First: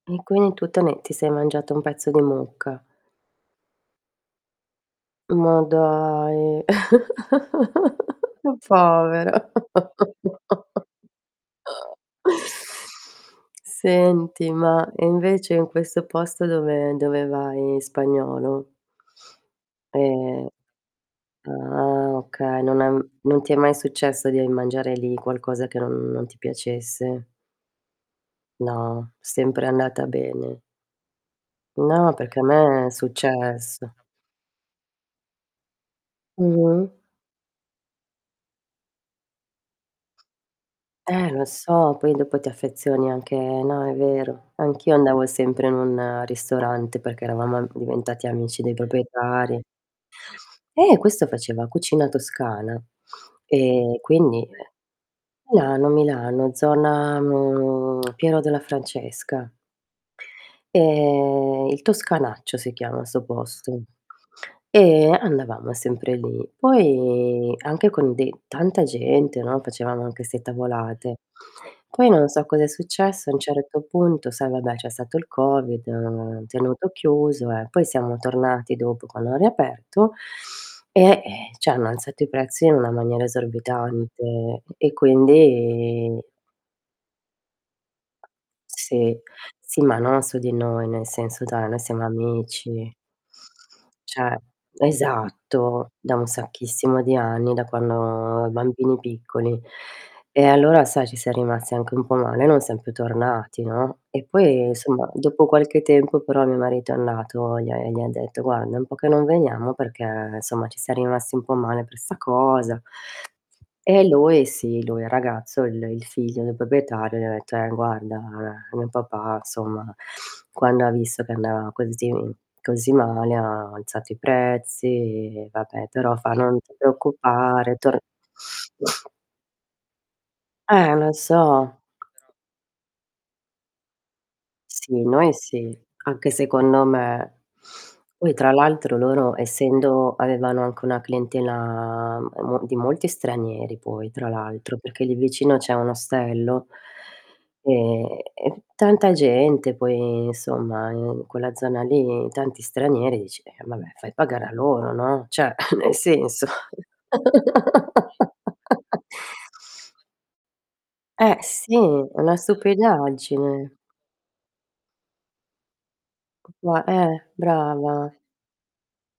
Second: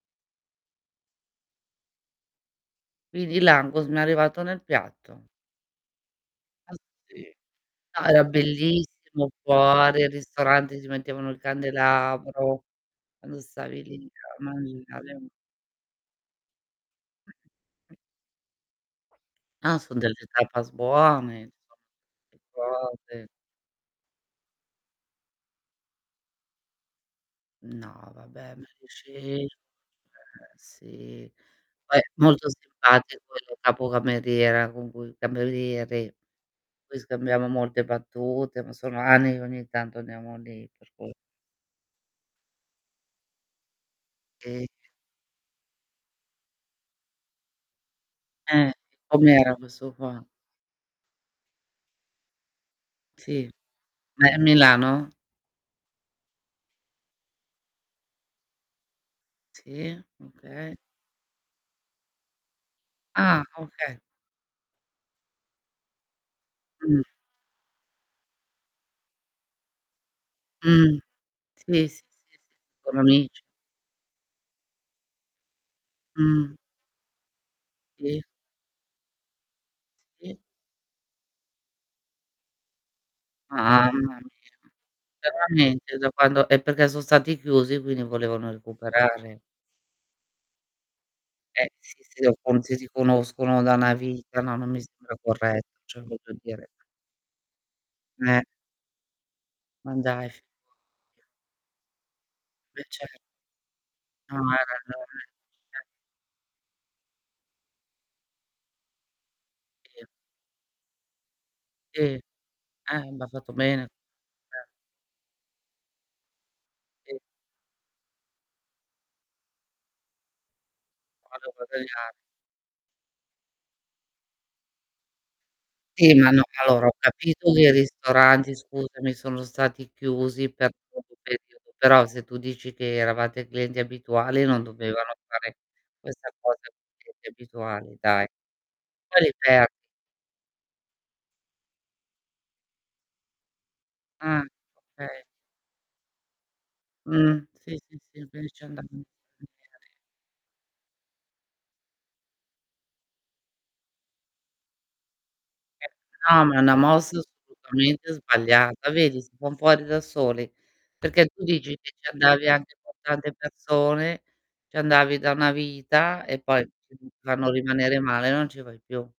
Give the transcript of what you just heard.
[unintelligible] tu te ne ti sei mangiato un pezzo di mucca. Quindi l'Angus mi è arrivato nel piatto. Ma dai, [unintelligible] sì. No, era bellissimo, povera. fuori al ristorante ti mettevano il candelabro quando stavi lì, te la Senti ma, e mangiavi. invece in questo posto dove dove vai? Spagnolo? Ah, son delle Ehm, tapas buone ah, insomma [unintelligible] oka non è cose. non ti è mai successo di mangiare lì qualcosa che non non ti piacesse? No, vabbè ma [unintelligible] No, cioè sempre andata bene. sì. Poi è No, perché a molto me è simpatico il capo successo. cameriera con cui cameriere. Mh-mh. Poi scambiamo molte battute, ma sono anni che ogni tanto andiamo lì per cui Eh, lo so poi dopo ti affezioni anche no, è vero. E Anch'io andavo sempre in un ristorante perché eravamo am diventati amici Eh, e dei com'era proprietari. questo qua? Eh, questo faceva cucina toscana Sì, e ma è quindi, ehm Milano? Milano, Milano, zona, mhmm, Piero della Francesca Sì? Okay. Ehm, il Toscanaccio si chiama 'sto Ah, posto okay. e andavamo sempre lì. Mh. Poi anche con de tanta gente, no, facevamo anche 'ste Mh. tavolate. Sì, sì, sì, Poi non sì, so cosa è sono successo a un amici. certo punto, sai, vabbè, c'è stato il COVID, han Mh. tenuto chiuso, eh. Poi siamo Sì. tornati dopo quando hanno riaperto, Sì. e, ehm, cioè hanno alzato i prezzi in una maniera Mamma mia. esorbitante, e Veramente, da quindi quando è perché sono stati chiusi, quindi volevano Sì, recuperare. sì ma non su di noi, nel senso, Eh, dai, noi sì siamo se [unintelligible] ti amici. conoscono da na Cioè vita, no, non mi sembra corretto, esatto, cioè da voglio un dire. sacchissimo di anni, da Eh. quando bambini piccoli. Ma dai, fi E allora, sai, ci siam rimasti anche un po' male, non siam Beh, più ce tornati, no. E No, ha poi, somma, ragione. dopo qualche Ce tempo però mio marito è andato e gli ha e gli ha detto: "Guarda, è un po' che non veniamo Eh. perché, insomma, ci siam rimasti un po' male per 'sta Eh. cosa". Eh, b ha fatto bene. E lui Beh. sì, lui ragazzo, il il figlio del I. proprietario gli ha detto: "Eh, guarda, mio papà, insomma, quando ha visto che andava così [unintelligible] mi così male ha alzato i prezzi", e vabbè, Sì, però fa: ma no, "Non ti allora, ho capito che i preoccupare, tor" ristoranti, scusami, sono stati chiusi per Eh, tot lo periodo, so, però se però tu dici che eravate clienti abituali non Sì, dovevano noi fare sì, questa anche cosa secondo clienti me. abituali, dai. Poi, tra l'altro, Poi li loro perdi. essendo avevano anche una clientela m e mo di molti stranieri, poi, tra Ah. l'altro, perché lì Okay. vicino c'è un ostello, Mh, sì, sì, ehm, sì, e finisci [unintelligible] tanta gente poi, insomma, in quella zona lì tanti stranieri, dici: "Eh, vabbè, fai pagare a loro, no," cioè Eh nel no, senso ma è una mossa assolutamente sbagliata. Vedi? Si fan fuori da soli, perché Eh, tu sì, dici che ci è una andavi anche con tante stupidaggine. persone, ci andavi da una vita e poi Va eh, [unintelligible] fanno brava! rimanere male e non ci vai più.